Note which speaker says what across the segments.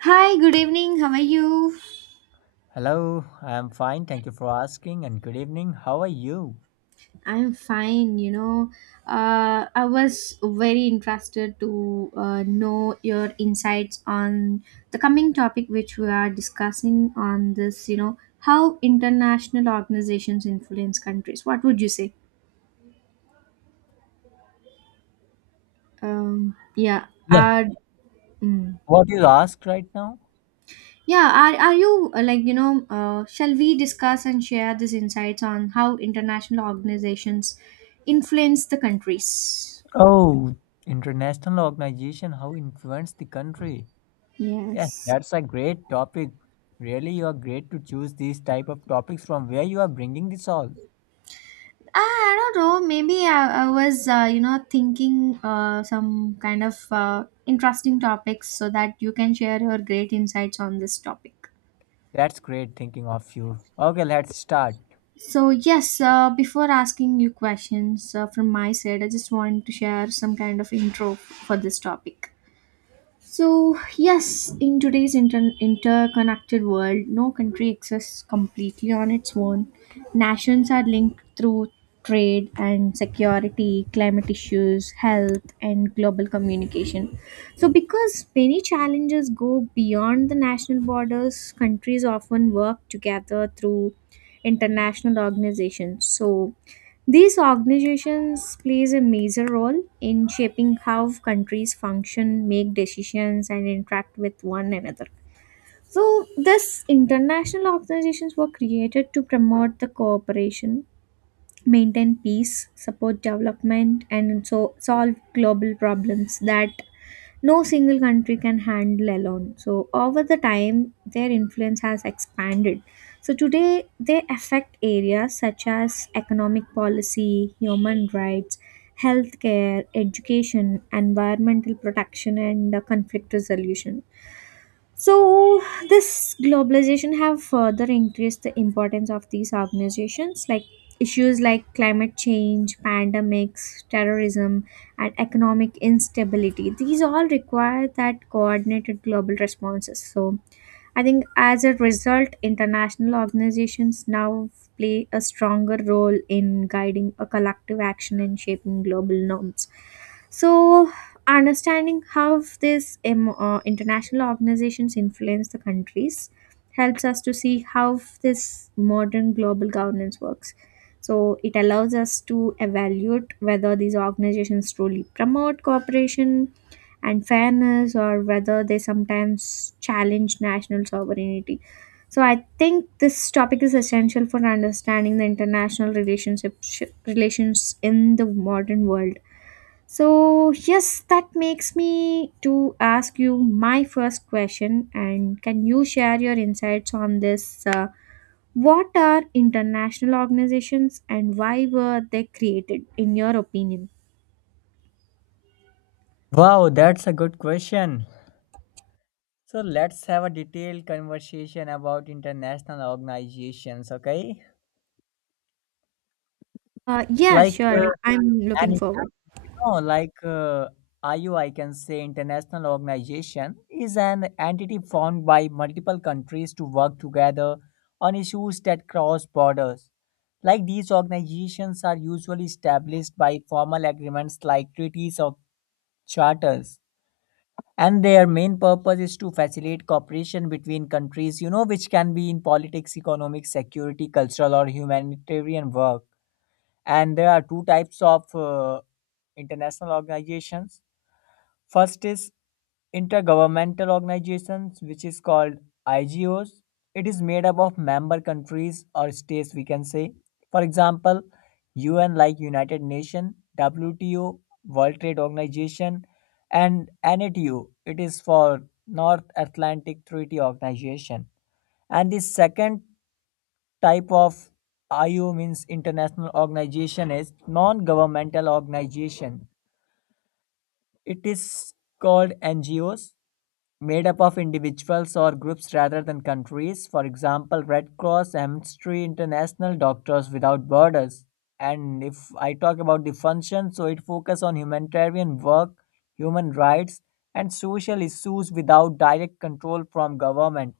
Speaker 1: Hi, good evening. How are you?
Speaker 2: Hello, I am fine. Thank you for asking and good evening. How are you?
Speaker 1: I'm fine. I was very interested to know your insights on the coming topic which we are discussing on this, how international organizations influence countries. What would you say? Um, yeah,
Speaker 2: Yeah.
Speaker 1: are, mm,
Speaker 2: What you asked right now?
Speaker 1: yeah, are you like, shall we discuss and share these insights on how international organizations influence the countries?
Speaker 2: Oh, International organization, how influence the country? Yes,
Speaker 1: Yes.
Speaker 2: that's a great topic. Really, you are great to choose these type of topics from where you are bringing this all.
Speaker 1: I don't know. Maybe I was, thinking some kind of interesting topics so that you can share your great insights on this topic.
Speaker 2: That's great thinking of you. Okay, let's start.
Speaker 1: So yes, before asking you questions from my side, I just want to share some kind of intro for this topic. So, yes, in today's interconnected world, no country exists completely on its own. Nations are linked through trade and security, climate issues, health, and global communication. So, because many challenges go beyond the national borders, countries often work together through international organizations. So, these organizations plays a major role in shaping how countries function, make decisions and interact with one another. So these international organizations were created to promote the cooperation, maintain peace, support development and so solve global problems that no single country can handle alone. So, over the time, their influence has expanded. So, today they affect areas such as economic policy, human rights, healthcare, education, environmental protection, and conflict resolution. So this globalization have further increased the importance of these organizations like issues like climate change, pandemics, terrorism and economic instability. These all require that coordinated global responses. So I think as a result, international organizations now play a stronger role in guiding a collective action and shaping global norms. So, understanding how these international organizations influence the countries helps us to see how this modern global governance works. So, it allows us to evaluate whether these organizations truly promote cooperation, and fairness or whether they sometimes challenge national sovereignty. So I think this topic is essential for understanding the international relations in the modern world. So yes, that makes me to ask you my first question, and can you share your insights on this? What are international organizations and why were they created, in your opinion?
Speaker 2: Wow, that's a good question. So let's have a detailed conversation about international organizations, okay?
Speaker 1: Yeah,
Speaker 2: Like
Speaker 1: sure.
Speaker 2: uh,
Speaker 1: I'm
Speaker 2: and
Speaker 1: looking forward.
Speaker 2: you know iu can say international organization is an entity formed by multiple countries to work together on issues that cross borders, like these organizations are usually established by formal agreements like treaties or charters. And their main purpose is to facilitate cooperation between countries, you know, which can be in politics, economic, security, cultural or humanitarian work. And there are two types of international organizations. First is intergovernmental organizations, which is called IGOs. It is made up of member countries or states, we can say. For example, UN, like united Nations, WTO, world trade organization, and NATO, it is for north atlantic treaty organization. And the second type of IO means international organization is non-governmental organization. It is called NGOs, made up of individuals or groups rather than countries. For example, Red Cross, Amnesty International, Doctors Without Borders. And if I talk about the function, so it focuses on humanitarian work, human rights, and social issues without direct control from government.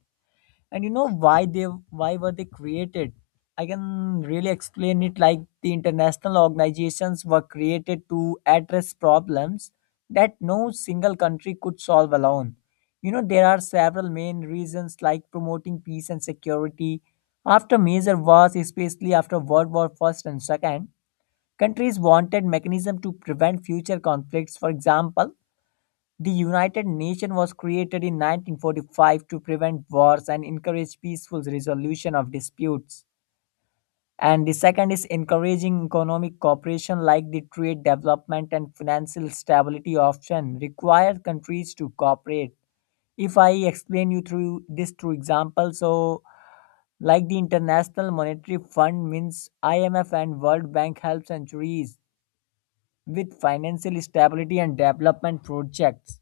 Speaker 2: And you know why were they created, I can really explain it. Like the international organizations were created to address problems that no single country could solve alone. You know, there are several main reasons, like promoting peace and security. After major wars, especially after world war first and second, countries wanted mechanism to prevent future conflicts. For example, the United Nations was created in 1945 to prevent wars and encourage peaceful resolution of disputes. And the second is encouraging economic cooperation, like the trade development and financial stability option require countries to cooperate. If I explain you through example, so like the International Monetary Fund means IMF and World Bank help centuries with financial stability and development projects.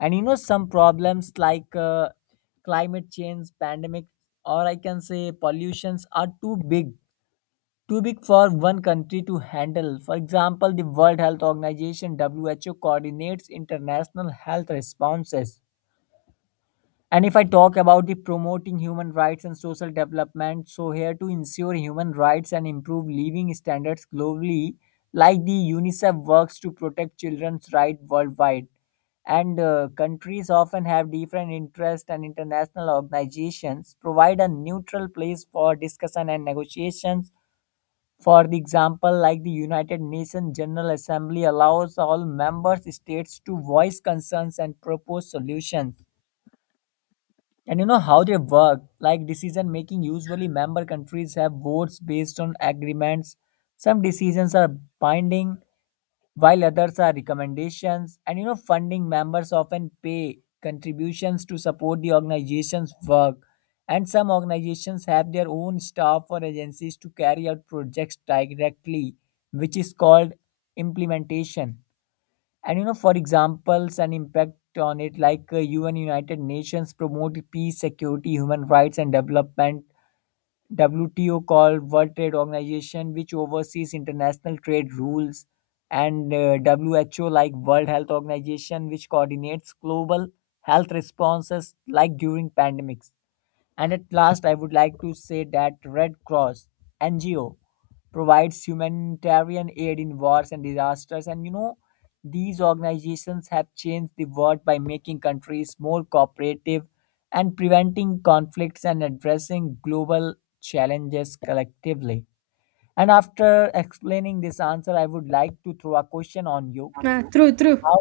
Speaker 2: And you know, some problems like climate change, pandemic, or I can say pollutions are too big for one country to handle. For example, the World Health Organization (WHO) coordinates international health responses. And if I talk about the promoting human rights and social development, so here to ensure human rights and improve living standards globally, like the UNICEF works to protect children's rights worldwide. And countries often have different interests, and international organizations provide a neutral place for discussion and negotiations. For the example, like the United Nations General Assembly allows all member states to voice concerns and propose solutions. And you know how they work, like decision making. Usually, member countries have votes based on agreements. Some decisions are binding, while others are recommendations. And you know, funding members often pay contributions to support the organization's work. And some organizations have their own staff or agencies to carry out projects directly, which is called implementation. And you know, for examples and impact on it, like UN united nations promote peace, security, human rights and development. WTO called world trade organization, which oversees international trade rules. And WHO, like world health organization, which coordinates global health responses, like during pandemics. And at last, I would like to say that Red Cross NGO provides humanitarian aid in wars and disasters. And you know, these organizations have changed the world by making countries more cooperative and preventing conflicts and addressing global challenges collectively. And after explaining this answer, I would like to throw a question on you.
Speaker 1: True, true.
Speaker 2: How,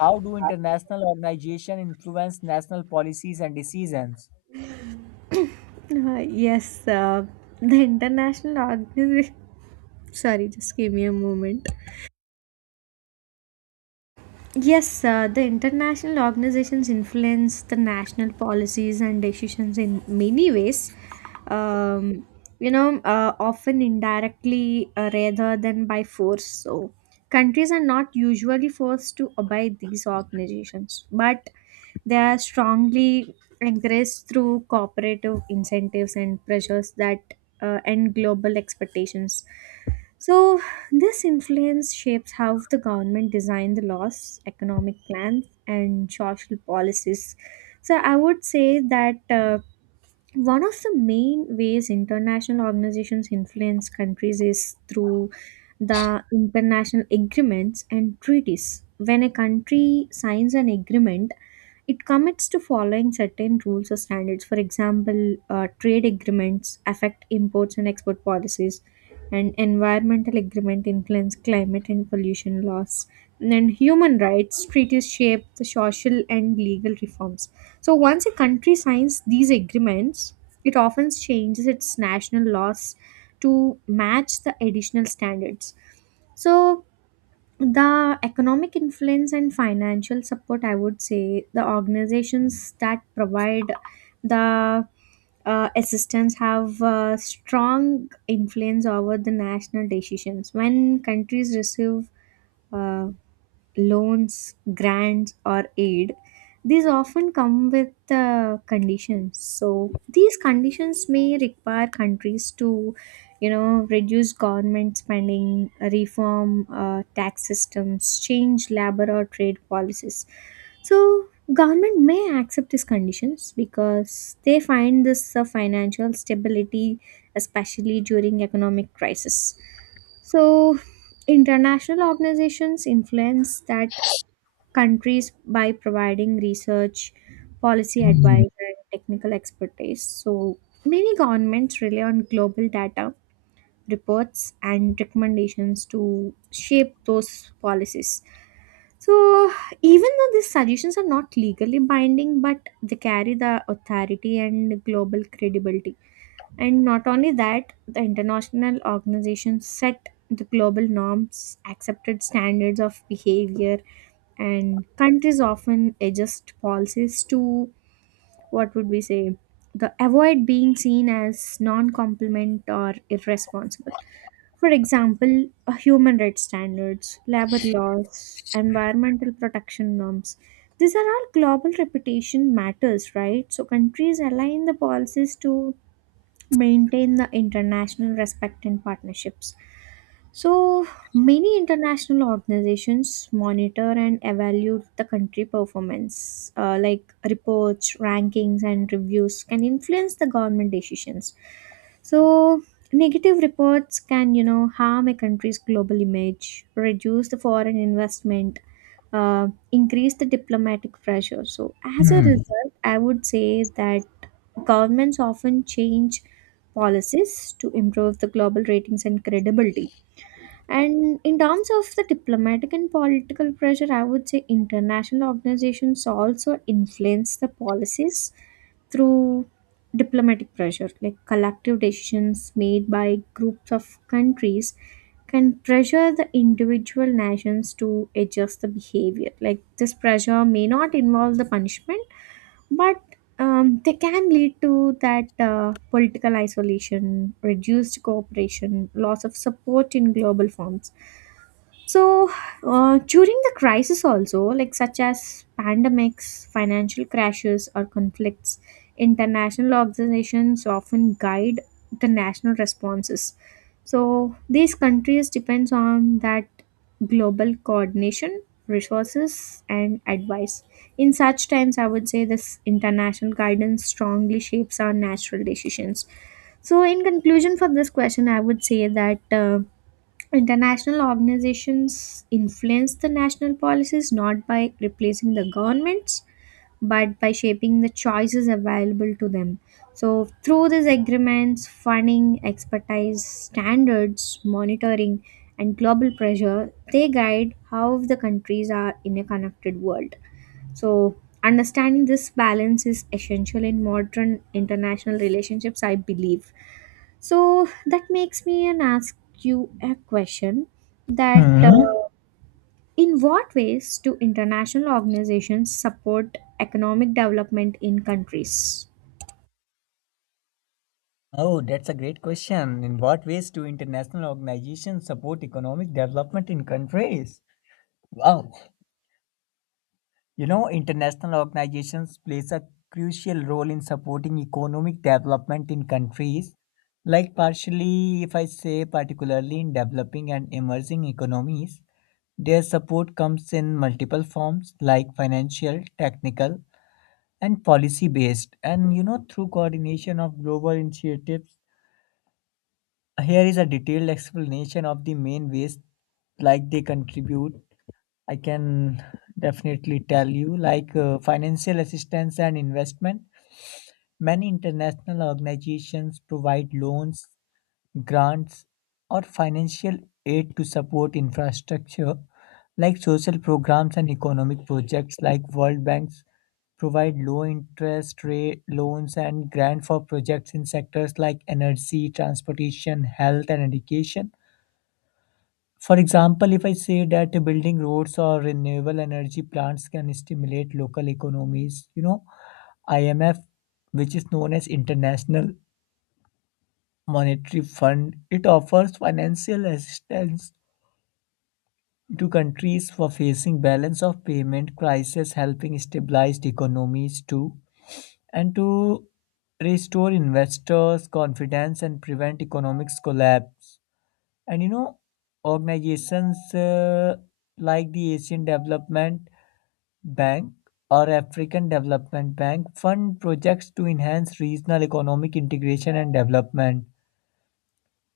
Speaker 2: how do international organizations influence national policies and decisions?
Speaker 1: Yes, the international organization. Sorry, just give me a moment. Yes, the international organizations influence the national policies and decisions in many ways. Um, often indirectly rather than by force. So, countries are not usually forced to obey these organizations, but they are strongly encouraged through cooperative incentives and pressures that and global expectations. So, this influence shapes how the government design the laws, economic plans, and social policies. So I would say that one of the main ways international organizations influence countries is through the international agreements and treaties. When a country signs an agreement, it commits to following certain rules or standards. For example, trade agreements affect imports and export policies, and environmental agreement influence climate and pollution laws. And human rights treaties shape the social and legal reforms so once a country signs these agreements, it often changes its national laws to match the additional standards. So the economic influence and financial support, I would say, the organizations that provide the assistance have strong influence over the national decisions. When countries receive uh, loans, grants, or aid, these often come with conditions. So these conditions may require countries to, reduce government spending, reform tax systems, change labor or trade policies. So government may accept these conditions because they find this financial stability, especially during economic crisis. So international organizations influence that countries by providing research, policy advice, and technical expertise. So, many governments rely on global data, reports, and recommendations to shape those policies. So, even though these suggestions are not legally binding, but they carry the authority and global credibility. And not only that, the international organizations set the global norms, accepted standards of behavior, and countries often adjust policies to, what would we say, the avoid being seen as non-compliant or irresponsible. For example, human rights standards, labor laws, environmental protection norms, these are all global reputation matters, right? So countries align the policies to maintain the international respect and partnerships. So, many international organizations monitor and evaluate the country performance, like reports, rankings, and reviews can influence the government decisions. So, negative reports can, harm a country's global image, reduce the foreign investment, increase the diplomatic pressure. So, as a
Speaker 2: Hmm.
Speaker 1: result, I would say that governments often change policies to improve the global ratings and credibility. And in terms of the diplomatic and political pressure, I would say international organizations also influence the policies through diplomatic pressure, like collective decisions made by groups of countries can pressure the individual nations to adjust the behavior. Like this pressure may not involve the punishment, but they can lead to that political isolation, reduced cooperation, loss of support in global forms. So, during the crisis, also, like such as pandemics, financial crashes, or conflicts, international organizations often guide the national responses. So, these countries depends on that global coordination, resources, and advice. In such times, I would say this international guidance strongly shapes our natural decisions. So, in conclusion for this question, I would say that, international organizations influence the national policies not by replacing the governments but by shaping the choices available to them. So, through these agreements, funding, expertise, standards, monitoring, and global pressure, they guide how the countries are in a connected world. So, understanding this balance is essential in modern international relationships, I believe. So, that makes me and ask you a question that,
Speaker 2: Hmm.
Speaker 1: in what ways do international organizations support economic development in countries?
Speaker 2: Oh, that's a great question. In what ways do international organizations support economic development in countries? Wow. You know, international organizations plays a crucial role in supporting economic development in countries. Like partially, if I say particularly in developing and emerging economies, their support comes in multiple forms like financial, technical, and policy based. And you know, through coordination of global initiatives. Here is a detailed explanation of the main ways like they contribute. I can definitely tell you, like financial assistance and investment. Many international organizations provide loans, grants, or financial aid to support infrastructure, like social programs and economic projects, like World Banks provide low interest rate loans and grant for projects in sectors like energy, transportation, health, and education. For example, if I say that building roads or renewable energy plants can stimulate local economies. You know, IMF, which is known as International Monetary Fund, it offers financial assistance to countries for facing balance of payment crisis, helping stabilize economies too, and to restore investors' confidence and prevent economic collapse. And you know, organizations like the Asian Development Bank, or African Development Bank, fund projects to enhance regional economic integration and development.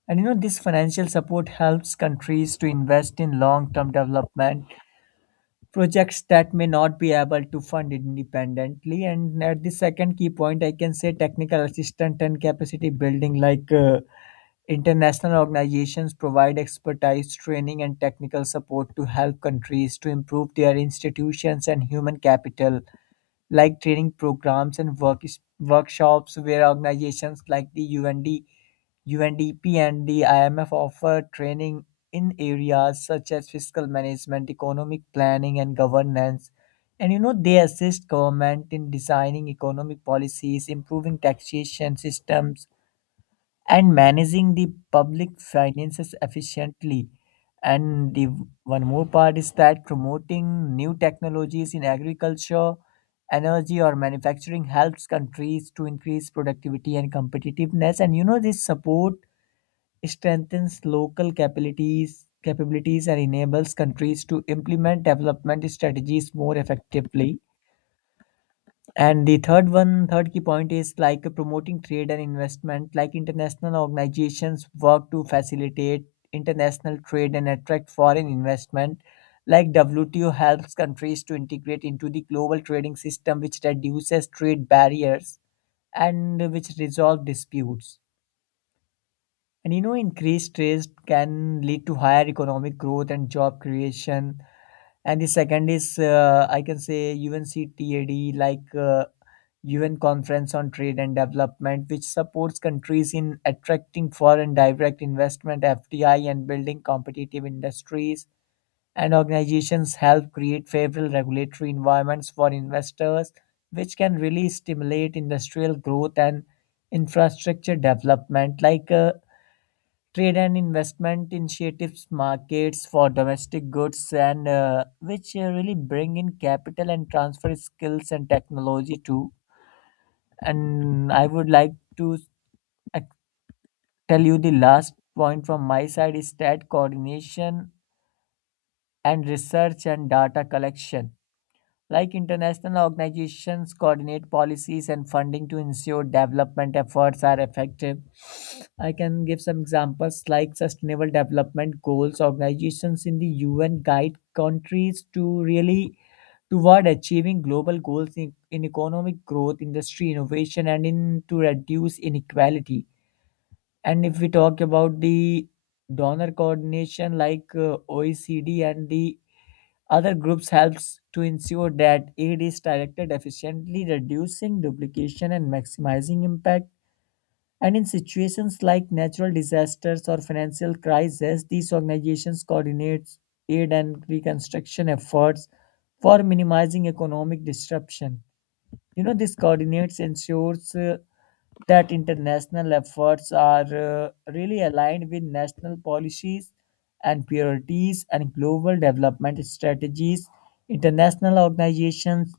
Speaker 2: And you know, this financial support helps countries to invest in long term development projects that may not be able to fund independently. And at the second key point, I can say technical assistance and capacity building, like international organizations provide expertise, training, and technical support to help countries to improve their institutions and human capital, like training programs and workshops where organizations like the UND, UNDP and the IMF offer training in areas such as fiscal management, economic planning and governance. And you know, they assist government in designing economic policies, improving taxation systems and managing the public finances efficiently. And the one more part is that promoting new technologies in agriculture, energy, or manufacturing helps countries to increase productivity and competitiveness. And you know, this support strengthens local capabilities and enables countries to implement development strategies more effectively. And the third one, third key point is like promoting trade and investment. Like international organizations work to facilitate international trade and attract foreign investment. Like WTO helps countries to integrate into the global trading system, which reduces trade barriers and which resolve disputes. And you know, increased trade can lead to higher economic growth and job creation. And the second is, I can say, UNCTAD, like UN Conference on Trade and Development, which supports countries in attracting foreign direct investment (FDI) and building competitive industries. And organizations help create favorable regulatory environments for investors, which can really stimulate industrial growth and infrastructure development. Like trade and investment initiatives markets for domestic goods and which really bring in capital and transfer skills and technology too. And I would like to ac- tell you the last point from my side is that coordination and research and data collection. Like international organizations coordinate policies and funding to ensure development efforts are effective. I can give some examples like sustainable development goals. Organizations in the UN guide countries to really toward achieving global goals in economic growth, industry innovation, and in to reduce inequality. And if we talk about the donor coordination, like OECD and the other groups helps to ensure that aid is directed efficiently, reducing duplication and maximizing impact. And in situations like natural disasters or financial crises, these organizations coordinate aid and reconstruction efforts for minimizing economic disruption. You know, this coordinates ensures that international efforts are really aligned with national policies and priorities and global development strategies. International organizations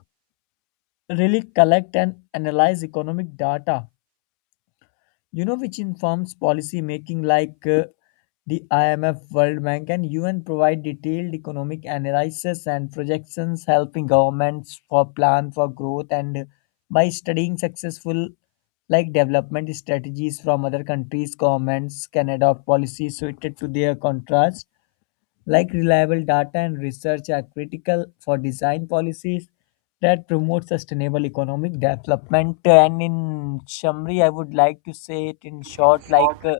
Speaker 2: really collect and analyze economic data, you know, which informs policy making, like the IMF, World Bank, and UN provide detailed economic analysis and projections, helping governments for plan for growth. And by studying successful like development strategies from other countries, governments can adopt policies suited to their contrast, like reliable data and research are critical for design policies that promote sustainable economic development. And in summary, I would like to say it in short, like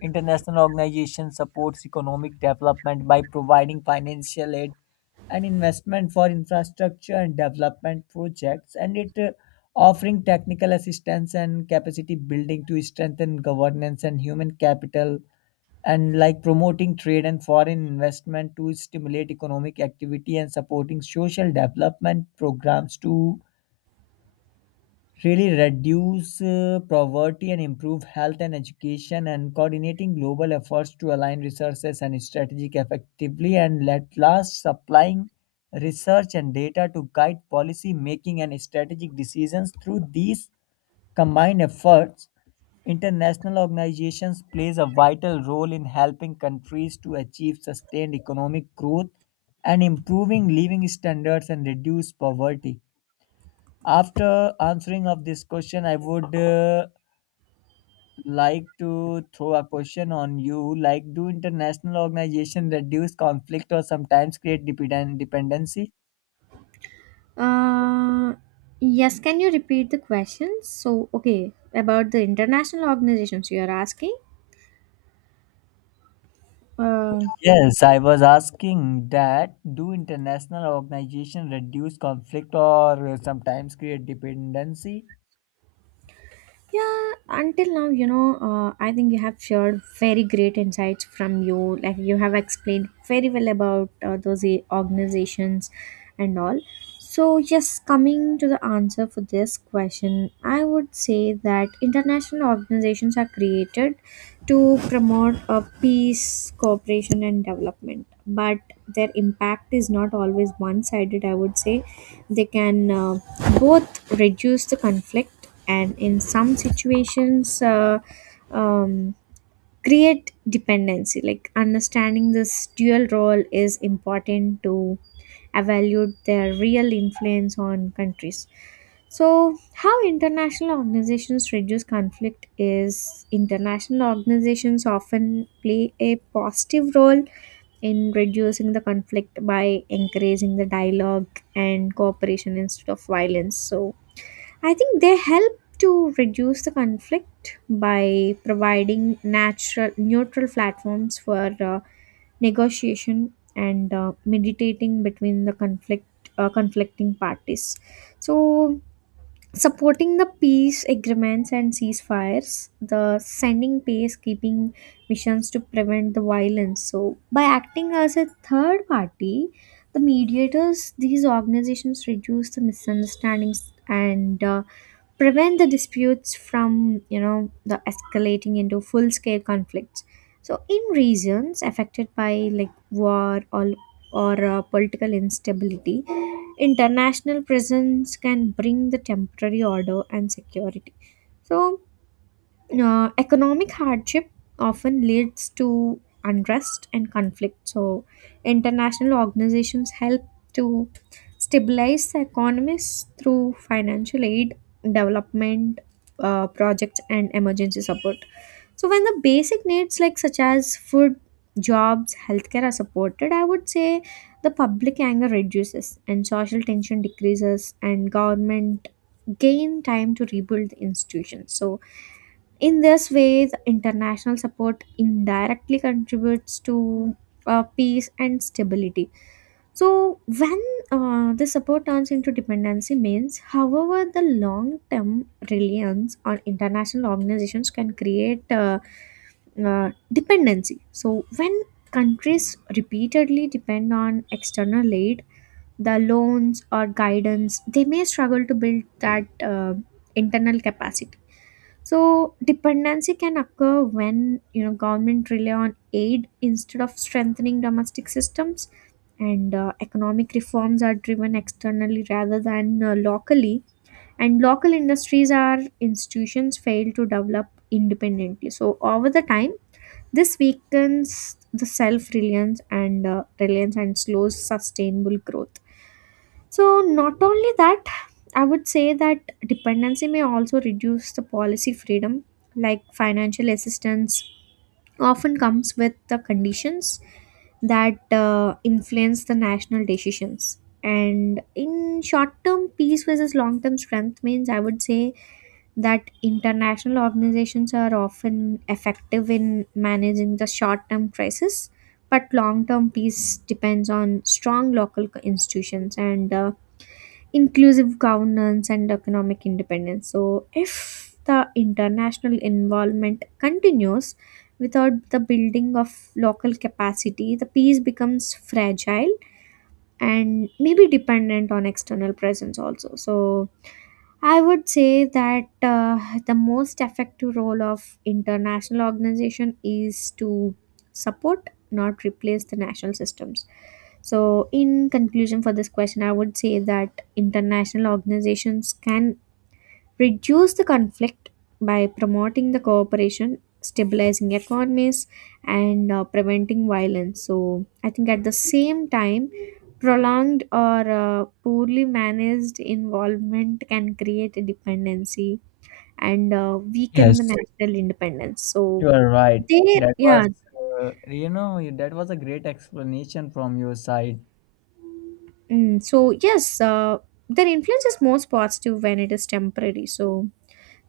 Speaker 2: international organization supports economic development by providing financial aid and investment for infrastructure and development projects, and it offering technical assistance and capacity building to strengthen governance and human capital, and like promoting trade and foreign investment to stimulate economic activity, and supporting social development programs to really reduce poverty and improve health and education, and coordinating global efforts to align resources and strategic effectively, and at last supplying research and data to guide policy making and strategic decisions through these combined efforts. International organizations plays a vital role in helping countries to achieve sustained economic growth and improving living standards and reduce poverty. After answering of this question, I would like to throw a question on you. Like, do international organizations reduce conflict or sometimes create dependency?
Speaker 1: Uh, yes, can you repeat the question? So, okay, about the international organizations you are asking? Uh,
Speaker 2: Yes, I was asking that do international organizations reduce conflict or sometimes create dependency?
Speaker 1: Yeah, until now, I think you have shared very great insights from you. Like you have explained very well about those organizations and all. So, yes, coming to the answer for this question, I would say that international organizations are created to promote peace, cooperation, and development. But their impact is not always one sided, I would say. They can both reduce the conflict and in some situations um, create dependency. Like understanding this dual role is important to evaluate their real influence on countries. So how international organizations reduce conflict is international organizations often play a positive role in reducing the conflict by encouraging the dialogue and cooperation instead of violence. So I think they help to reduce the conflict by providing natural neutral platforms for negotiation and meditating between the conflicting parties. So supporting the peace agreements and ceasefires, the sending peacekeeping missions to prevent the violence. So by acting as a third party, the mediators these organizations reduce the misunderstandings and prevent the disputes from you know the escalating into full scale conflicts. So in regions affected by, like, war or political instability, international presence can bring the temporary order and security. So, economic hardship often leads to unrest and conflict. So, international organizations help to stabilize the economies through financial aid, development projects, and emergency support. So, when the basic needs like such as food, jobs, healthcare are supported, I would say the public anger reduces and social tension decreases, and government gain time to rebuild the institutions. So in this way, the international support indirectly contributes to peace and stability. So when the support turns into dependency means, however, the long-term reliance on international organizations can create dependency. So when countries repeatedly depend on external aid, the loans or guidance, they may struggle to build that internal capacity. So dependency can occur when government rely on aid instead of strengthening domestic systems, and economic reforms are driven externally rather than locally, and local industries or institutions fail to develop independently. So over the time this weakens the self-reliance and slows sustainable growth. So not only that, I would say that dependency may also reduce the policy freedom, like financial assistance often comes with the conditions that influence the national decisions. And in short term peace versus long term strength means, I would say that international organizations are often effective in managing the short term crisis, but long term peace depends on strong local institutions and inclusive governance and economic independence. So, if the international involvement continues without the building of local capacity, the peace becomes fragile and maybe dependent on external presence also. So, I would say that the most effective role of international organization is to support, not replace the national systems. So, in conclusion for this question, I would say that international organizations can reduce the conflict by promoting the cooperation, stabilizing economies, and preventing violence. So I think at the same time, prolonged or poorly managed involvement can create a dependency and weaken
Speaker 2: Yes,
Speaker 1: the national independence. so
Speaker 2: you are right.
Speaker 1: there
Speaker 2: That
Speaker 1: yeah
Speaker 2: was, you know, that was a great explanation from your side.
Speaker 1: Mm. So yes, their influence is most positive when it is temporary, so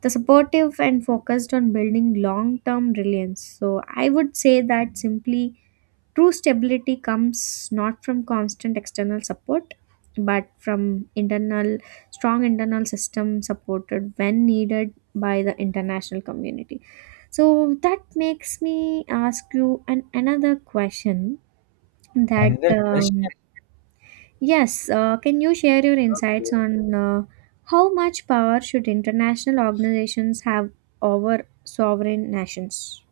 Speaker 1: the supportive and focused on building long term reliance. So, I would say that simply true stability comes not from constant external support but from internal strong internal system supported when needed by the international community. So that makes me ask you an another question that,
Speaker 2: Another question.
Speaker 1: Yes, can you share your insights on how much power should international organizations have over sovereign nations?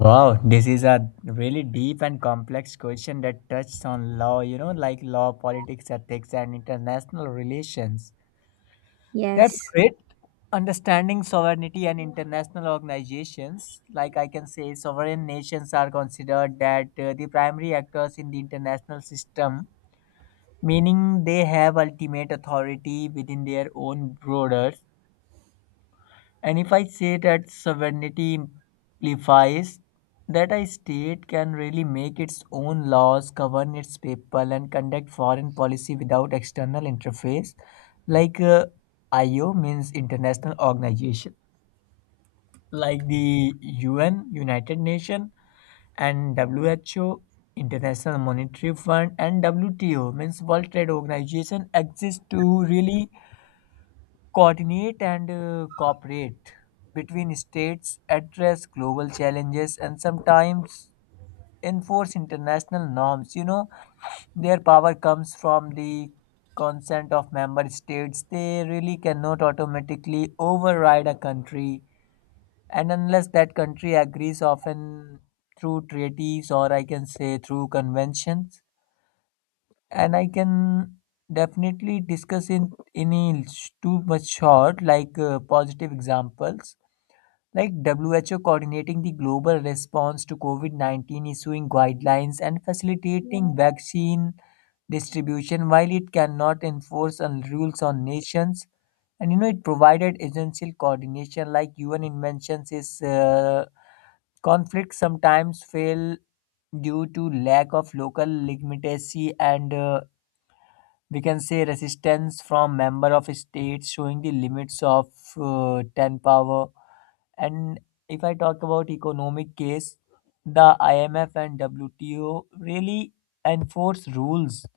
Speaker 2: Wow, this is a really deep and complex question that touches on law, you know, like law, politics, ethics, and international relations. That's
Speaker 1: Yes,
Speaker 2: great understanding sovereignty and international organizations, like I can say sovereign nations are considered that the primary actors in the international system, meaning they have ultimate authority within their own borders. And if I say that sovereignty implies that a state can really make its own laws, govern its people and conduct foreign policy without external interface, like IO means international organization like the UN, United Nations, and WHO, International Monetary Fund, and WTO, means World Trade Organization, exist to really coordinate and cooperate between states, address global challenges, and sometimes enforce international norms. You know, their power comes from the consent of member states. They really cannot automatically override a country, and unless that country agrees, often through treaties or I can say through conventions. And I can definitely discuss in any too much short, like positive examples like WHO coordinating the global response to COVID-19, issuing guidelines and facilitating vaccine distribution, while it cannot enforce rules on nations. And you know, it provided essential coordination, like UN inventions is Conflicts sometimes fail due to lack of local legitimacy and we can say resistance from member of states, showing the limits of 10 power. And if I talk about economic case, the IMF and WTO really enforce rules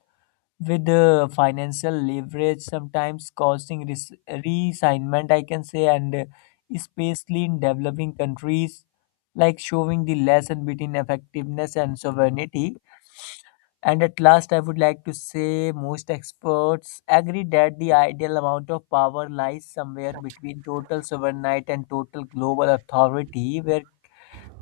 Speaker 2: with financial leverage, sometimes causing resignment, I can say, and especially in developing countries, like showing the lesson between effectiveness and sovereignty. And at last, I would like to say most experts agree that the ideal amount of power lies somewhere between total sovereignty and total global authority, where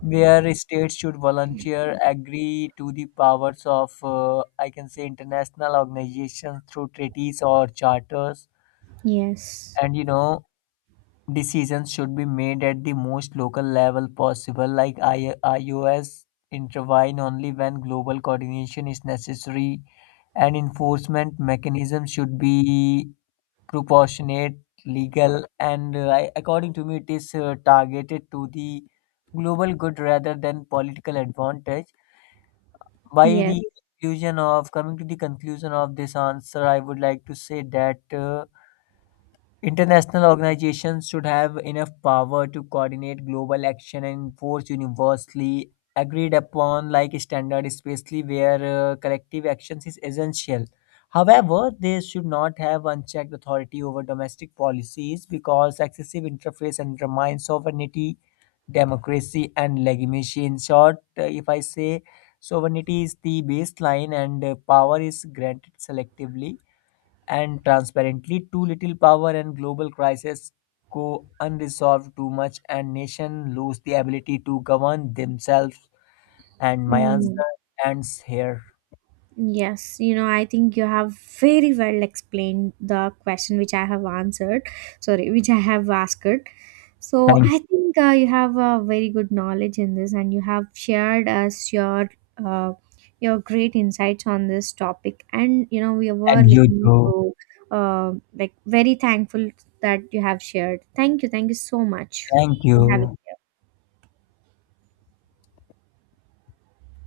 Speaker 2: states should volunteer agree to the powers of I can say international organizations through treaties or charters.
Speaker 1: yes,
Speaker 2: And you know, decisions should be made at the most local level possible, like IOs intervene only when global coordination is necessary. And enforcement mechanisms should be proportionate, legal and according to me it is targeted to the global good rather than political advantage. By the
Speaker 1: yes.
Speaker 2: conclusion of coming to the conclusion of this answer, I would like to say that international organizations should have enough power to coordinate global action and enforce universally agreed upon like standard, especially where collective actions is essential. However, they should not have unchecked authority over domestic policies because excessive interference undermines sovereignty, democracy and legitimacy. In short, if I say sovereignty is the baseline and power is granted selectively and transparently. Too little power and global crisis go unresolved, too much and nation lose the ability to govern themselves. And my
Speaker 1: Mm.
Speaker 2: answer ends here.
Speaker 1: Yes, I think you have very well explained the question which I have answered, sorry, which I have asked. So
Speaker 2: Thank
Speaker 1: I
Speaker 2: you.
Speaker 1: think you have a very good knowledge in this, and you have shared us uh, your great insights on this topic. We were
Speaker 2: And you
Speaker 1: looking
Speaker 2: too.
Speaker 1: to uh, like very thankful that you have shared. Thank you so much
Speaker 2: Thank
Speaker 1: for having
Speaker 2: you.
Speaker 1: me.